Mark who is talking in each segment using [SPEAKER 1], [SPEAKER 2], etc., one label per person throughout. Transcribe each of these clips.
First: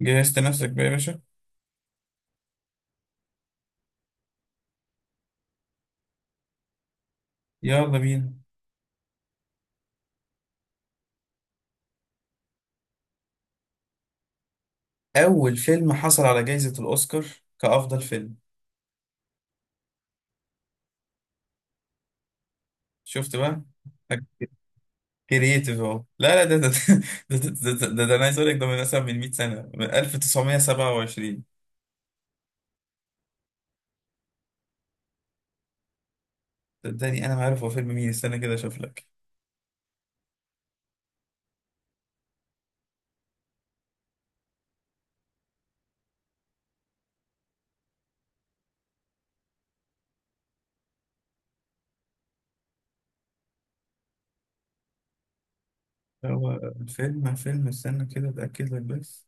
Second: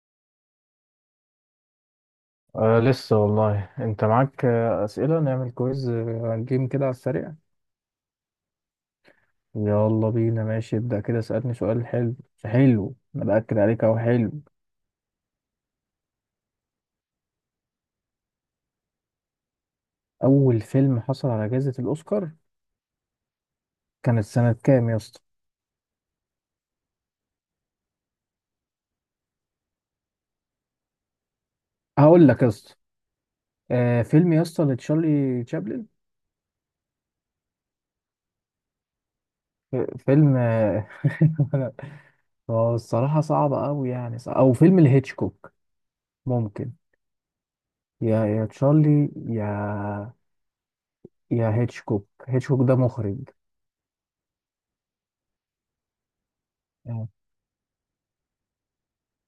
[SPEAKER 1] جهزت نفسك بقى يا باشا.
[SPEAKER 2] آه لسه والله انت معاك، اسئله نعمل كويز، جيم كده على السريع.
[SPEAKER 1] يلا بينا.
[SPEAKER 2] يلا بينا. ماشي ابدا كده، اسالني سؤال حلو. حلو، انا باكد عليك اهو. حلو،
[SPEAKER 1] أول فيلم حصل على جائزة الأوسكار كأفضل فيلم؟
[SPEAKER 2] اول فيلم حصل على جائزه الاوسكار
[SPEAKER 1] شفت بقى؟
[SPEAKER 2] كانت سنه كام يا اسطى؟
[SPEAKER 1] كرييتيف أهو. لا لا، ده أنا عايز أقول لك، ده من مثلا من 100 سنة، من 1927.
[SPEAKER 2] هقول لك يا اسطى. آه، فيلم يا اسطى لتشارلي تشابلن.
[SPEAKER 1] صدقني أنا ما عارف هو فيلم مين، استنى كده أشوف لك.
[SPEAKER 2] ف- فيلم، هو الصراحه صعب قوي، يعني صعب. او فيلم لهيتشكوك، ممكن. يا يا تشارلي، يا يا هيتشكوك. هيتشكوك ده مخرج.
[SPEAKER 1] هو
[SPEAKER 2] آه،
[SPEAKER 1] فيلم استنى كده أتأكد لك بس.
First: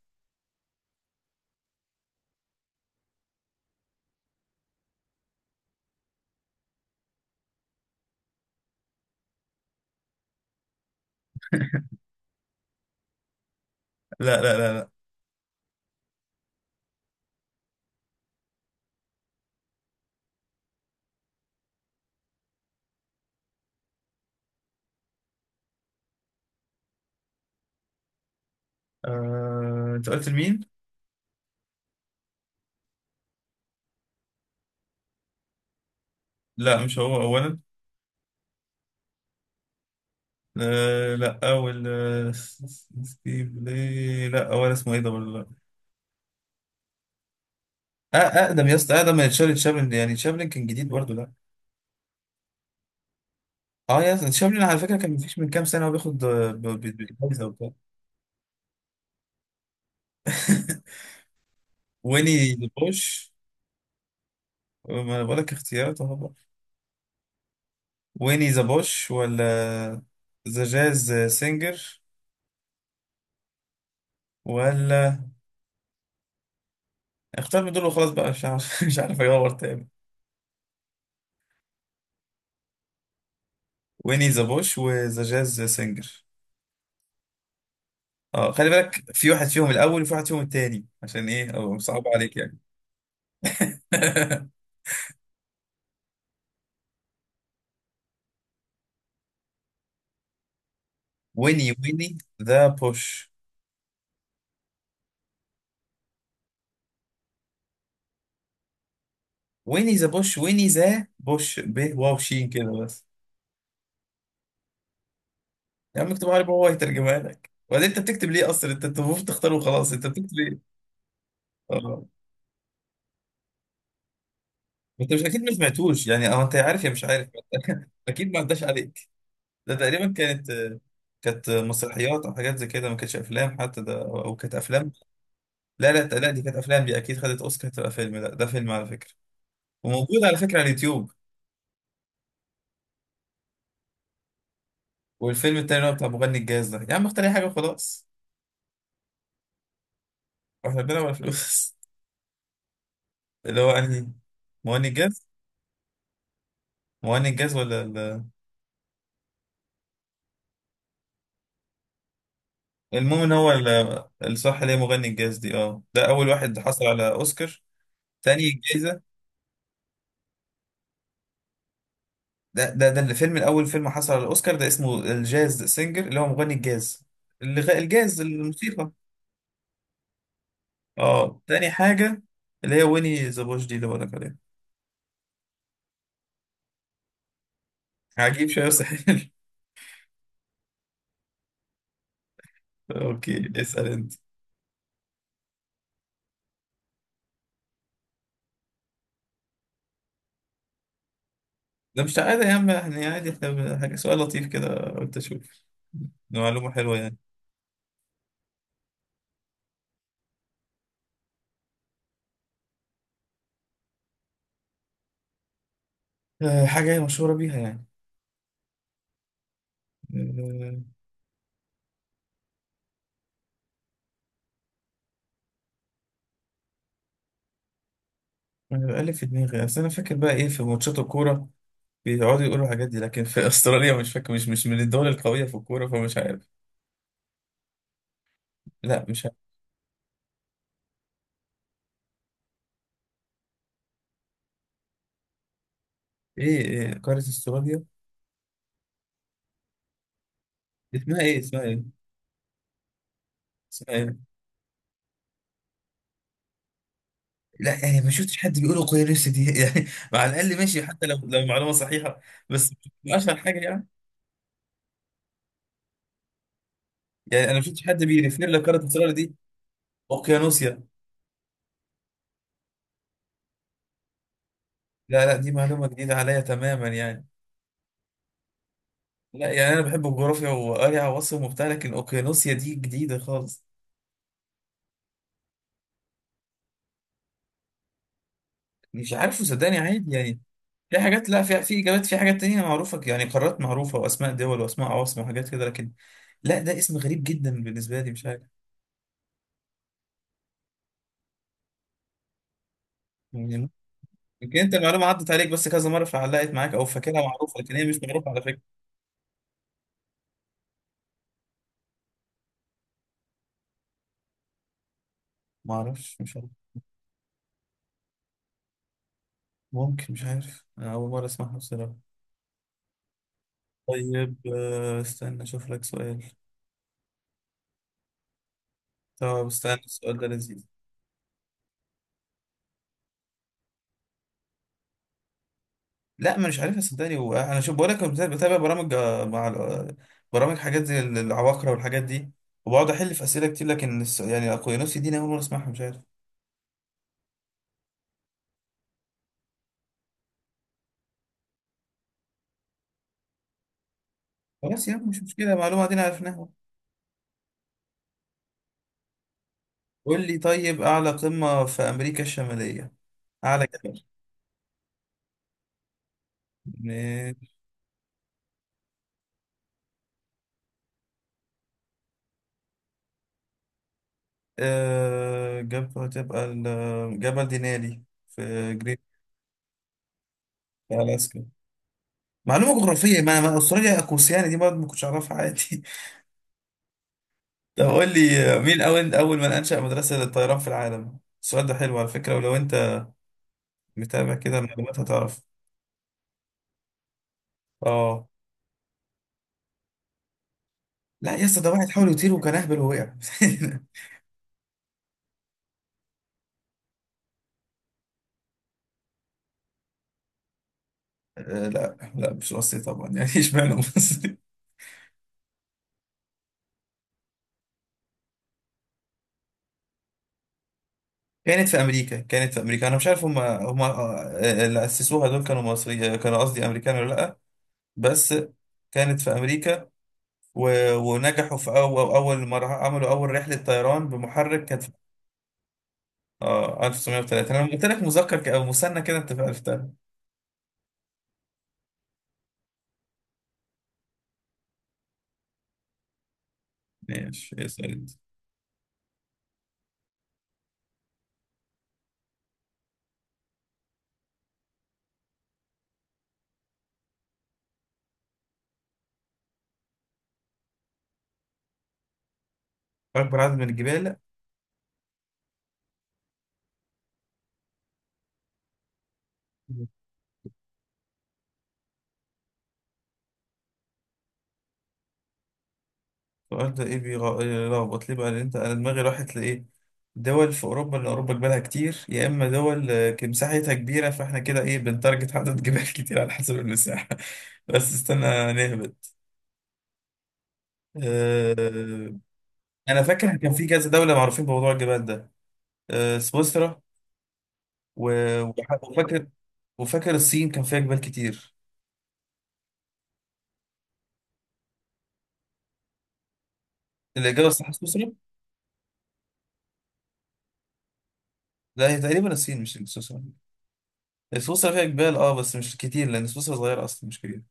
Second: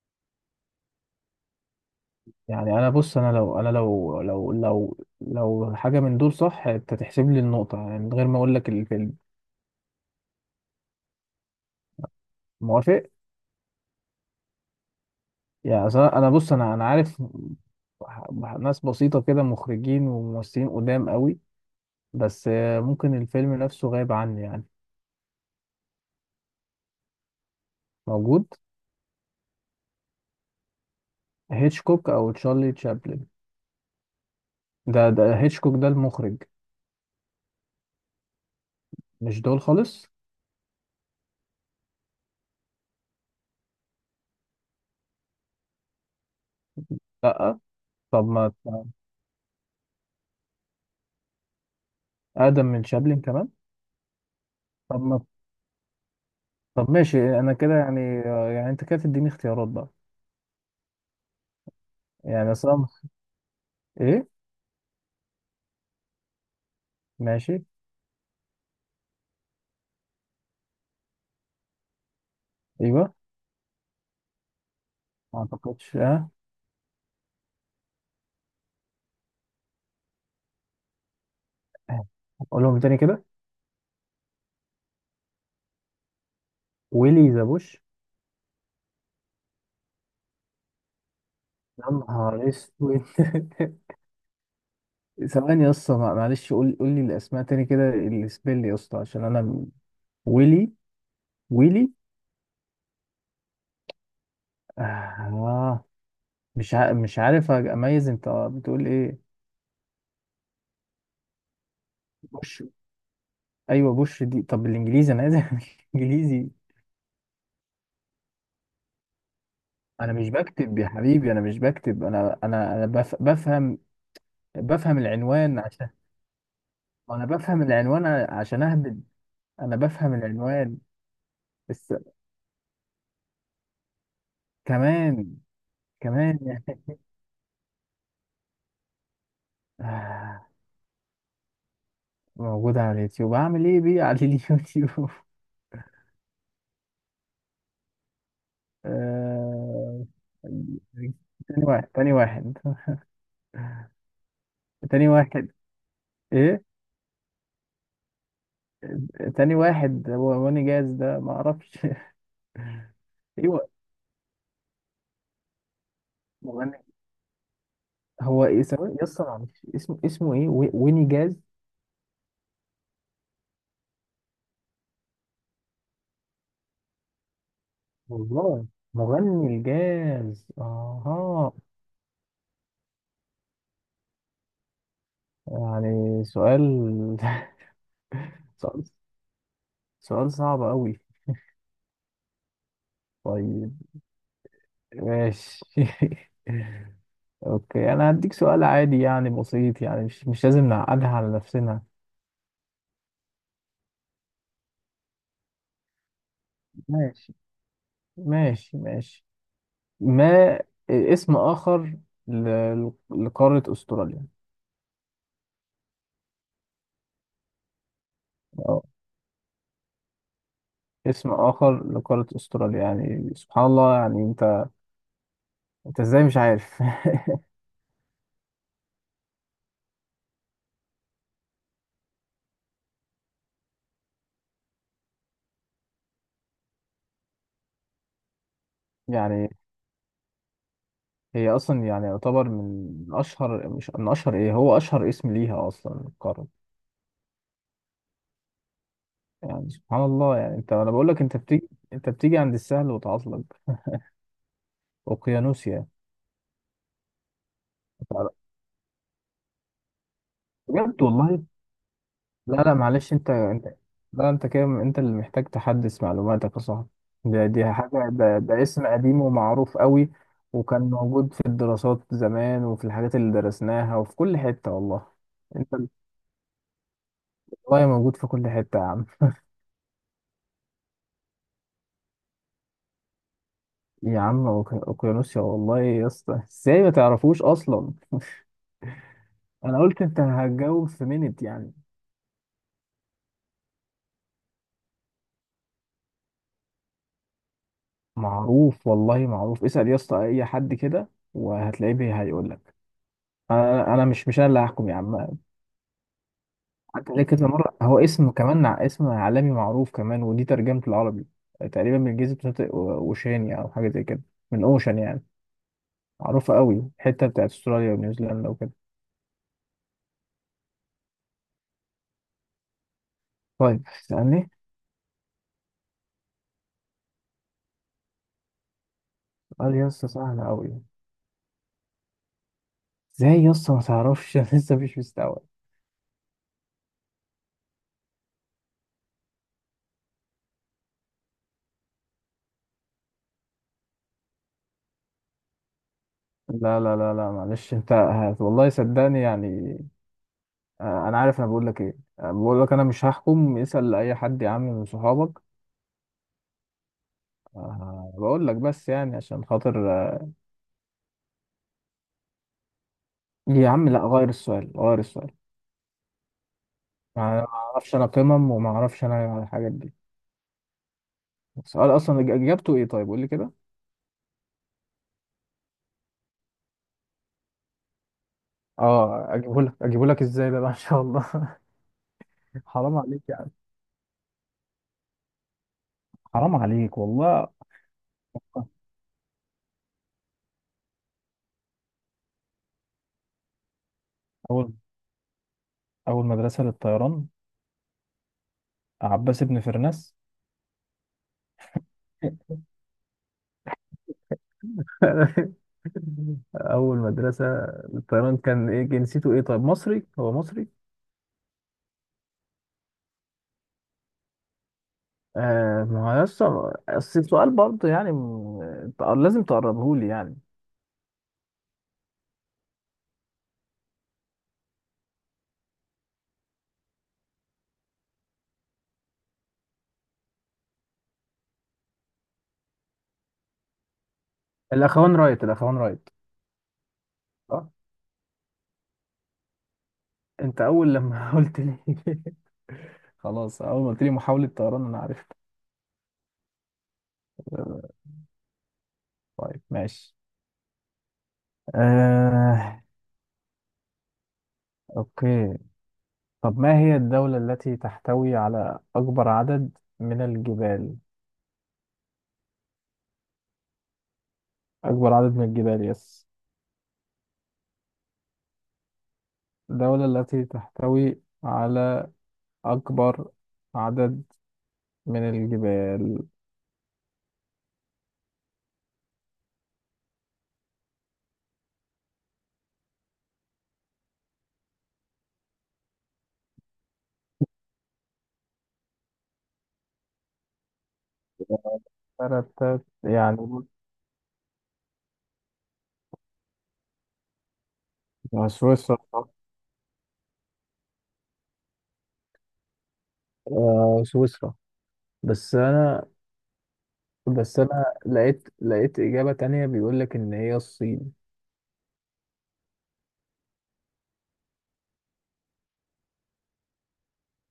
[SPEAKER 2] يعني انا بص، انا لو انا لو حاجه من دول صح انت تحسب لي النقطه، يعني من غير ما اقول لك الفيلم. موافق؟
[SPEAKER 1] لا لا لا لا.
[SPEAKER 2] يعني أصل انا، بص انا عارف ح- ناس بسيطه كده، مخرجين وممثلين قدام قوي. بس، ممكن الفيلم نفسه غايب عني يعني. موجود.
[SPEAKER 1] أنت قلت لمين؟
[SPEAKER 2] هيتشكوك او تشارلي تشابلن. ده ده هيتشكوك ده المخرج.
[SPEAKER 1] لا مش هو أولا.
[SPEAKER 2] مش دول خالص.
[SPEAKER 1] لا أول، ستيف، ليه؟ لا أول اسمه إيه ده ولا؟
[SPEAKER 2] لا
[SPEAKER 1] أه،
[SPEAKER 2] طب ما
[SPEAKER 1] اقدم يا اسطى، اقدم من تشارلي تشابلن، يعني تشابلن كان جديد برضه ده.
[SPEAKER 2] اقدم من شابلن كمان.
[SPEAKER 1] اه يا اسطى تشابلن على فكره
[SPEAKER 2] طب
[SPEAKER 1] كان
[SPEAKER 2] ما
[SPEAKER 1] مفيش من كام سنه هو بياخد
[SPEAKER 2] طب ماشي
[SPEAKER 1] جايزه
[SPEAKER 2] انا
[SPEAKER 1] وبتاع.
[SPEAKER 2] كده يعني، يعني انت كده تديني اختيارات بقى. يعني
[SPEAKER 1] ويني ذا
[SPEAKER 2] اصلا
[SPEAKER 1] بوش.
[SPEAKER 2] ايه.
[SPEAKER 1] ما انا بقول لك اختيارات اهو بقى.
[SPEAKER 2] ماشي.
[SPEAKER 1] ويني ذا بوش ولا ذا جاز سينجر
[SPEAKER 2] ايوه.
[SPEAKER 1] ولا؟
[SPEAKER 2] ما اعتقدش اه.
[SPEAKER 1] اختار من دول وخلاص بقى، مش عارف. مش عارف اجاوب تاني.
[SPEAKER 2] قولهم تاني كده.
[SPEAKER 1] ويني ذا بوش وذا جاز سينجر.
[SPEAKER 2] ويلي ذا بوش.
[SPEAKER 1] اه، خلي بالك في واحد فيهم الاول وفي واحد فيهم التاني، عشان ايه او
[SPEAKER 2] يا
[SPEAKER 1] صعب عليك
[SPEAKER 2] نهار
[SPEAKER 1] يعني.
[SPEAKER 2] اسود. ثواني يا اسطى، معلش قول، قول لي الاسماء تاني كده السبيل يا اسطى عشان انا ويلي.
[SPEAKER 1] ويني
[SPEAKER 2] ويلي،
[SPEAKER 1] ويني ذا بوش،
[SPEAKER 2] آه. مش عارف اميز انت بتقول ايه.
[SPEAKER 1] ويني ذا بوش، ويني ذا بوش، ب واو شين
[SPEAKER 2] بوش.
[SPEAKER 1] كده بس.
[SPEAKER 2] ايوه بوش دي طب بالانجليزي انا عايز.
[SPEAKER 1] يا عم اكتب
[SPEAKER 2] انجليزي.
[SPEAKER 1] عربي وهو هيترجمها لك. وبعدين انت بتكتب ليه اصلا؟ انت المفروض تختاره وخلاص. انت
[SPEAKER 2] انا مش
[SPEAKER 1] بتكتب
[SPEAKER 2] بكتب
[SPEAKER 1] ايه؟
[SPEAKER 2] يا حبيبي، انا مش بكتب،
[SPEAKER 1] اه،
[SPEAKER 2] انا بفهم، بفهم
[SPEAKER 1] انت مش اكيد ما
[SPEAKER 2] العنوان عشان،
[SPEAKER 1] سمعتوش يعني، اه انت عارف يا مش
[SPEAKER 2] انا
[SPEAKER 1] عارف.
[SPEAKER 2] بفهم العنوان
[SPEAKER 1] اكيد ما
[SPEAKER 2] عشان
[SPEAKER 1] عداش
[SPEAKER 2] اهبط.
[SPEAKER 1] عليك. ده
[SPEAKER 2] انا
[SPEAKER 1] تقريبا
[SPEAKER 2] بفهم
[SPEAKER 1] كانت،
[SPEAKER 2] العنوان.
[SPEAKER 1] كانت
[SPEAKER 2] بس
[SPEAKER 1] مسرحيات او حاجات زي كده، ما كانتش افلام حتى ده، او كانت افلام.
[SPEAKER 2] كمان.
[SPEAKER 1] لا لا لا،
[SPEAKER 2] كمان
[SPEAKER 1] دي كانت
[SPEAKER 2] يعني.
[SPEAKER 1] افلام، دي اكيد خدت اوسكار تبقى فيلم، لا ده فيلم على فكره. وموجود على
[SPEAKER 2] آه.
[SPEAKER 1] فكره على اليوتيوب.
[SPEAKER 2] موجودة على اليوتيوب، اعمل ايه بيه على اليوتيوب؟
[SPEAKER 1] والفيلم التاني اللي هو بتاع مغني الجاز ده، يا عم اختار اي حاجه وخلاص،
[SPEAKER 2] آه.
[SPEAKER 1] واحنا بنلعب على
[SPEAKER 2] تاني
[SPEAKER 1] فلوس.
[SPEAKER 2] واحد، تاني واحد.
[SPEAKER 1] اللي هو انهي، مغني
[SPEAKER 2] تاني
[SPEAKER 1] الجاز؟
[SPEAKER 2] واحد، ايه؟
[SPEAKER 1] مغني الجاز ولا
[SPEAKER 2] تاني واحد هو واني جاز ده، ما اعرفش.
[SPEAKER 1] المهم ان هو
[SPEAKER 2] ايوه.
[SPEAKER 1] الصح اللي هي مغني الجاز دي. اه، ده اول واحد
[SPEAKER 2] مغني،
[SPEAKER 1] حصل على اوسكار.
[SPEAKER 2] هو
[SPEAKER 1] تاني
[SPEAKER 2] ايه سواء
[SPEAKER 1] جايزة،
[SPEAKER 2] يسطا معلش، اسمه، اسمه ايه؟ ويني جاز.
[SPEAKER 1] ده الفيلم الاول، فيلم حصل على الاوسكار ده اسمه الجاز سينجر، اللي هو مغني الجاز، الجاز
[SPEAKER 2] والله.
[SPEAKER 1] الموسيقى.
[SPEAKER 2] مغني الجاز،
[SPEAKER 1] اه
[SPEAKER 2] اها.
[SPEAKER 1] تاني حاجة اللي هي ويني ذا بوش دي اللي بقولك عليها.
[SPEAKER 2] يعني سؤال،
[SPEAKER 1] عجيب شوية
[SPEAKER 2] سؤال،
[SPEAKER 1] بس حلو.
[SPEAKER 2] سؤال صعب قوي.
[SPEAKER 1] اوكي،
[SPEAKER 2] طيب
[SPEAKER 1] اسأل انت.
[SPEAKER 2] ماشي. اوكي، انا هديك سؤال عادي يعني بسيط، يعني مش مش لازم نعقدها على نفسنا.
[SPEAKER 1] ده مش عادي يا عم، احنا عادي، حاجة سؤال لطيف كده قلت اشوف معلومة حلوة يعني.
[SPEAKER 2] ماشي، ماشي، ماشي. ما اسم اخر لقارة استراليا؟
[SPEAKER 1] حاجة هي مشهورة بيها
[SPEAKER 2] اه.
[SPEAKER 1] يعني.
[SPEAKER 2] اسم اخر لقارة استراليا، يعني سبحان الله يعني انت، انت ازاي مش عارف؟
[SPEAKER 1] انا بقالي في دماغي، اصل انا فاكر بقى ايه في ماتشات الكوره بيقعدوا يقولوا الحاجات دي، لكن في استراليا مش فاكر، مش من الدول القويه في الكوره فمش عارف. لا مش
[SPEAKER 2] يعني
[SPEAKER 1] عارف.
[SPEAKER 2] هي اصلا يعني يعتبر من اشهر، مش من اشهر، ايه، هو اشهر اسم ليها اصلا القارة.
[SPEAKER 1] إيه قاره استراليا؟
[SPEAKER 2] يعني سبحان الله يعني انت، انا بقول لك
[SPEAKER 1] اسمها
[SPEAKER 2] انت
[SPEAKER 1] ايه؟ اسمها
[SPEAKER 2] بتيجي،
[SPEAKER 1] ايه؟
[SPEAKER 2] انت بتيجي عند السهل وتعطل.
[SPEAKER 1] اسمها ايه؟
[SPEAKER 2] اوقيانوسيا.
[SPEAKER 1] لا، يعني ما شفتش حد بيقول القويه نفسي دي. يعني مع الاقل ماشي
[SPEAKER 2] بجد
[SPEAKER 1] حتى لو
[SPEAKER 2] والله.
[SPEAKER 1] لو معلومه صحيحه.
[SPEAKER 2] لا
[SPEAKER 1] بس
[SPEAKER 2] لا معلش
[SPEAKER 1] مش
[SPEAKER 2] انت،
[SPEAKER 1] اشهر حاجه
[SPEAKER 2] انت.
[SPEAKER 1] يعني.
[SPEAKER 2] لا انت كده، انت اللي محتاج تحدث معلوماتك يا صاحبي.
[SPEAKER 1] يعني
[SPEAKER 2] ده
[SPEAKER 1] انا ما
[SPEAKER 2] دي
[SPEAKER 1] شفتش حد
[SPEAKER 2] حاجة،
[SPEAKER 1] بيريفير
[SPEAKER 2] ده اسم
[SPEAKER 1] لقاره استراليا
[SPEAKER 2] قديم
[SPEAKER 1] دي
[SPEAKER 2] ومعروف قوي. وكان
[SPEAKER 1] اوقيانوسيا.
[SPEAKER 2] موجود في الدراسات زمان، وفي الحاجات اللي درسناها، وفي كل حتة والله.
[SPEAKER 1] لا لا دي
[SPEAKER 2] انت،
[SPEAKER 1] معلومه جديده عليا تماما يعني.
[SPEAKER 2] والله موجود في كل حتة يا عم.
[SPEAKER 1] لا يعني انا بحب الجغرافيا وقاري عواصم وبتاع، لكن اوقيانوسيا دي جديده خالص.
[SPEAKER 2] يا عم، اوقيانوسيا والله يا اسطى، ازاي ما تعرفوش اصلا؟
[SPEAKER 1] مش عارفه
[SPEAKER 2] انا
[SPEAKER 1] صدقني،
[SPEAKER 2] قلت
[SPEAKER 1] عادي
[SPEAKER 2] انت
[SPEAKER 1] يعني.
[SPEAKER 2] هتجاوب
[SPEAKER 1] في
[SPEAKER 2] في
[SPEAKER 1] حاجات،
[SPEAKER 2] منت
[SPEAKER 1] لا، في
[SPEAKER 2] يعني.
[SPEAKER 1] في اجابات، في حاجات تانية معروفه، يعني قارات معروفه واسماء دول واسماء عواصم وحاجات كده، لكن لا، ده اسم غريب جدا بالنسبه لي مش عارف
[SPEAKER 2] معروف والله معروف، اسأل يا اسطى اي حد كده وهتلاقيه هيقول لك.
[SPEAKER 1] يعني.
[SPEAKER 2] انا، مش انا اللي
[SPEAKER 1] يمكن انت
[SPEAKER 2] هحكم يا
[SPEAKER 1] المعلومه
[SPEAKER 2] عم.
[SPEAKER 1] عدت عليك بس كذا مره فعلقت معاك او
[SPEAKER 2] حتى
[SPEAKER 1] فاكرها
[SPEAKER 2] عليه كذا
[SPEAKER 1] معروفه، لكن
[SPEAKER 2] مره،
[SPEAKER 1] هي
[SPEAKER 2] هو
[SPEAKER 1] مش معروفه
[SPEAKER 2] اسم
[SPEAKER 1] على فكره.
[SPEAKER 2] كمان اسم عالمي معروف كمان. ودي ترجمه العربي، تقريبا من جزيره شاطئ، اوشينيا او حاجه زي كده، من اوشن يعني.
[SPEAKER 1] ما اعرفش مش عارف.
[SPEAKER 2] معروفه قوي الحته بتاعت استراليا ونيوزيلندا وكده.
[SPEAKER 1] ممكن، مش عارف، أنا اول مره اسمعها بصراحه.
[SPEAKER 2] طيب
[SPEAKER 1] طيب
[SPEAKER 2] سألني.
[SPEAKER 1] استنى اشوف لك سؤال. طب
[SPEAKER 2] قال
[SPEAKER 1] استنى،
[SPEAKER 2] يا اسطى
[SPEAKER 1] السؤال ده
[SPEAKER 2] سهله
[SPEAKER 1] لذيذ.
[SPEAKER 2] قوي، ازاي يا اسطى ما تعرفش؟ أنا لسه مش مستوعب.
[SPEAKER 1] لا ما مش عارفها صدقني. وانا شوف بقول لك، بتابع برامج برامج حاجات زي العباقرة والحاجات دي، وبقعد احل في اسئله كتير، لكن يعني اقوينوس دي انا اول مره اسمعها مش عارف.
[SPEAKER 2] لا لا لا لا معلش، انت والله صدقني يعني. انا عارف، انا بقول لك ايه، بقول لك انا مش هحكم، اسأل اي حد يا عم من
[SPEAKER 1] خلاص يا عم مش
[SPEAKER 2] صحابك.
[SPEAKER 1] مشكله، معلومه دي عرفناها.
[SPEAKER 2] بقول لك بس يعني عشان خاطر.
[SPEAKER 1] قول لي طيب، اعلى قمه في امريكا الشماليه، اعلى
[SPEAKER 2] يا عم لا،
[SPEAKER 1] جبل؟
[SPEAKER 2] غير السؤال، غير السؤال. ما
[SPEAKER 1] ماشي.
[SPEAKER 2] اعرفش انا قمم، وما اعرفش انا الحاجات دي. السؤال اصلا اجابته ايه طيب، قول لي كده.
[SPEAKER 1] آه، جبل تبقى جبل دينالي، في جريت،
[SPEAKER 2] اه اجيبه لك، اجيبه لك ازاي ده بقى؟ ان
[SPEAKER 1] في
[SPEAKER 2] شاء الله.
[SPEAKER 1] الاسكا. معلومه
[SPEAKER 2] حرام
[SPEAKER 1] جغرافيه،
[SPEAKER 2] عليك يا
[SPEAKER 1] ما
[SPEAKER 2] عم،
[SPEAKER 1] ما استراليا اقوسياني دي برضه ما كنتش اعرفها، عادي.
[SPEAKER 2] حرام عليك والله.
[SPEAKER 1] طب قول لي، مين أول أول من أنشأ مدرسة للطيران في العالم؟ السؤال ده حلو على فكرة، ولو أنت متابع كده
[SPEAKER 2] اول،
[SPEAKER 1] المعلومات هتعرف.
[SPEAKER 2] اول مدرسة للطيران،
[SPEAKER 1] آه
[SPEAKER 2] عباس بن فرناس.
[SPEAKER 1] لا يا اسطى، ده واحد حاول يطير وكان أهبل ووقع.
[SPEAKER 2] اول مدرسه الطيران كان ايه جنسيته، ايه طيب، مصري؟ هو مصري؟
[SPEAKER 1] لا لا مش مصري طبعا يعني، اشمعنى مصري؟
[SPEAKER 2] آه، ما هو يسطا اصل السؤال برضه يعني، لازم تقربه لي يعني.
[SPEAKER 1] كانت في أمريكا، كانت في أمريكا. أنا مش عارف هم هم، اللي أسسوها دول كانوا مصري كانوا، قصدي أمريكان ولا لأ. بس كانت في أمريكا و... ونجحوا في أول أول مرة عملوا أول رحلة طيران بمحرك، كانت في
[SPEAKER 2] الاخوان رايت، الاخوان رايت.
[SPEAKER 1] اه 1930. انا
[SPEAKER 2] صح،
[SPEAKER 1] لما قلت لك مذكر او مثنى كده انت عرفتها.
[SPEAKER 2] انت اول لما قلت لي، خلاص اول ما قلت لي محاولة طيران انا عرفت.
[SPEAKER 1] ماشي، اسأل
[SPEAKER 2] آه،
[SPEAKER 1] انت.
[SPEAKER 2] طيب ماشي. آه، اوكي. طب ما هي الدولة التي تحتوي على اكبر عدد من الجبال؟
[SPEAKER 1] أكبر عدد من الجبال.
[SPEAKER 2] اكبر عدد من الجبال يس. الدولة التي تحتوي على اكبر عدد من الجبال.
[SPEAKER 1] السؤال ده إيه بيلخبط ليه بقى؟ لأن أنت، أنا دماغي راحت لإيه، دول في أوروبا لأن أوروبا جبالها كتير، يا إما دول مساحتها كبيرة، فإحنا كده إيه بنتارجت عدد جبال كتير على حسب المساحة. بس استنى نهبط. آه، أنا فاكر كان
[SPEAKER 2] يعني
[SPEAKER 1] في كذا دولة معروفين بموضوع الجبال ده، سويسرا
[SPEAKER 2] سويسرا
[SPEAKER 1] وفاكر،
[SPEAKER 2] صح؟
[SPEAKER 1] وفاكر الصين كان فيها جبال كتير.
[SPEAKER 2] آه، سويسرا. بس انا،
[SPEAKER 1] الإجابة
[SPEAKER 2] بس
[SPEAKER 1] الصح
[SPEAKER 2] انا
[SPEAKER 1] سويسرا؟
[SPEAKER 2] لقيت، لقيت اجابة تانية بيقول لك ان هي الصين.
[SPEAKER 1] لا هي تقريبا الصين مش سويسرا. سويسرا فيها جبال اه، بس مش كتير، لان سويسرا صغيره اصلا مش كبيره.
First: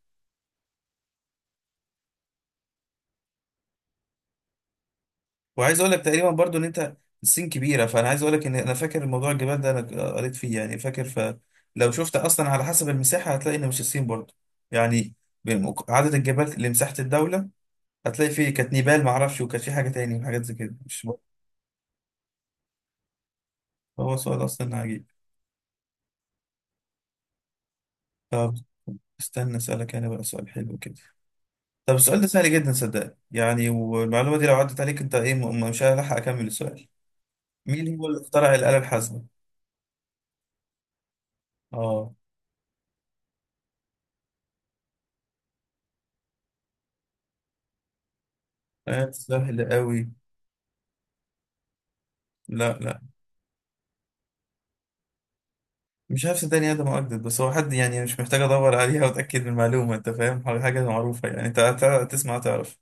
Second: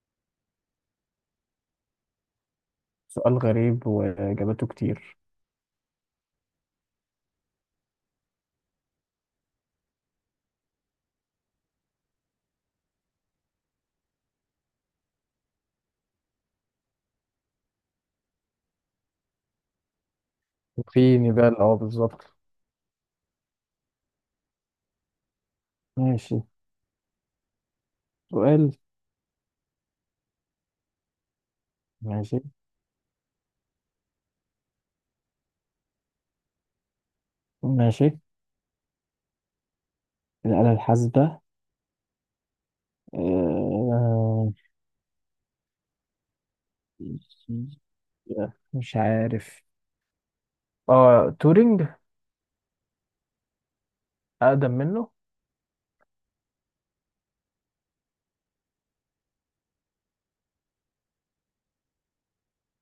[SPEAKER 2] سؤال غريب وإجاباته كتير.
[SPEAKER 1] وعايز اقول لك تقريبا برضو ان انت، الصين كبيره، فانا عايز اقول لك ان انا فاكر موضوع الجبال ده، انا قريت فيه يعني فاكر، فلو شفت اصلا على حسب المساحه هتلاقي ان مش الصين برضو يعني. عدد الجبال لمساحه الدوله، هتلاقي فيه كانت نيبال معرفش، وكانت في حاجه تاني وحاجات زي كده مش
[SPEAKER 2] في
[SPEAKER 1] برضو.
[SPEAKER 2] نبال اه بالظبط.
[SPEAKER 1] هو سؤال اصلا عجيب.
[SPEAKER 2] ماشي،
[SPEAKER 1] طب
[SPEAKER 2] سؤال.
[SPEAKER 1] استنى اسالك انا بقى سؤال حلو كده. طب السؤال ده
[SPEAKER 2] ماشي،
[SPEAKER 1] سهل جدا صدقني يعني، والمعلومه دي لو عدت عليك انت ايه مش هلحق اكمل السؤال. مين هو
[SPEAKER 2] ماشي.
[SPEAKER 1] اللي اخترع الآلة الحاسبة؟
[SPEAKER 2] الآلة الحاسبة،
[SPEAKER 1] اه،
[SPEAKER 2] آه، مش
[SPEAKER 1] آية
[SPEAKER 2] عارف.
[SPEAKER 1] سهل قوي.
[SPEAKER 2] اه تورينج.
[SPEAKER 1] لا لا
[SPEAKER 2] اقدم منه.
[SPEAKER 1] مش عارف صدقني، ادم اجدد، بس هو حد يعني مش محتاج ادور عليها واتاكد من المعلومه، انت فاهم حاجه معروفه يعني، انت تسمع تعرف.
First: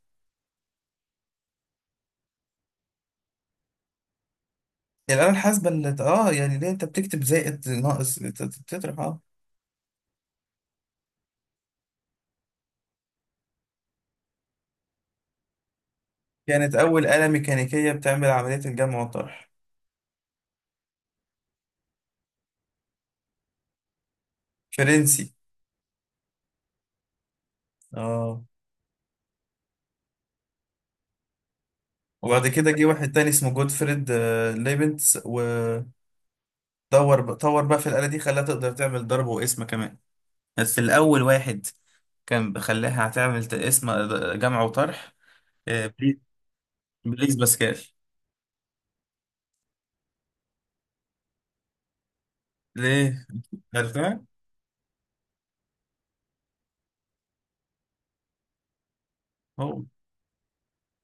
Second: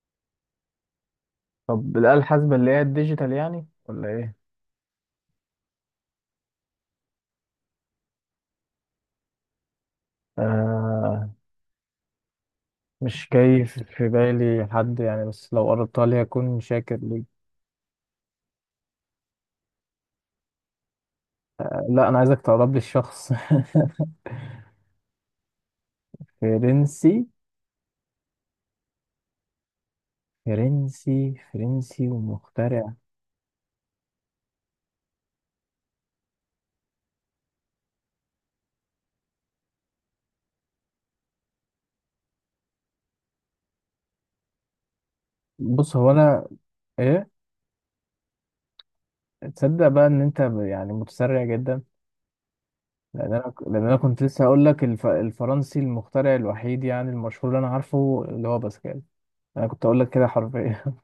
[SPEAKER 2] طب الآلة الحاسبة اللي هي الديجيتال يعني ولا ايه؟
[SPEAKER 1] الآلة الحاسبة اللي اه، يعني ليه انت بتكتب زائد ناقص تطرح اه.
[SPEAKER 2] آه، مش جاي في بالي حد يعني، بس لو قربتها لي هكون
[SPEAKER 1] كانت
[SPEAKER 2] شاكر
[SPEAKER 1] أول
[SPEAKER 2] ليك.
[SPEAKER 1] آلة ميكانيكية بتعمل عملية الجمع والطرح.
[SPEAKER 2] لا أنا عايزك تقرب لي الشخص.
[SPEAKER 1] فرنسي.
[SPEAKER 2] فرنسي.
[SPEAKER 1] اه،
[SPEAKER 2] فرنسي، فرنسي
[SPEAKER 1] وبعد كده جه
[SPEAKER 2] ومخترع.
[SPEAKER 1] واحد تاني اسمه جوتفريد ليبنتس، ودور طور بقى في الآلة دي خلاها تقدر تعمل ضرب وقسمة كمان. بس الأول واحد كان بخليها هتعمل اسم جمع وطرح.
[SPEAKER 2] بص هو
[SPEAKER 1] بليز،
[SPEAKER 2] انا، ايه؟
[SPEAKER 1] بليز باسكال.
[SPEAKER 2] تصدق بقى ان انت يعني متسرع جدا؟
[SPEAKER 1] ليه؟
[SPEAKER 2] لان انا لان انا كنت
[SPEAKER 1] عرفتها.
[SPEAKER 2] لسه هقول لك الفرنسي المخترع الوحيد يعني المشهور اللي انا عارفه اللي هو باسكال. انا كنت
[SPEAKER 1] هو
[SPEAKER 2] اقول لك كده حرفيا.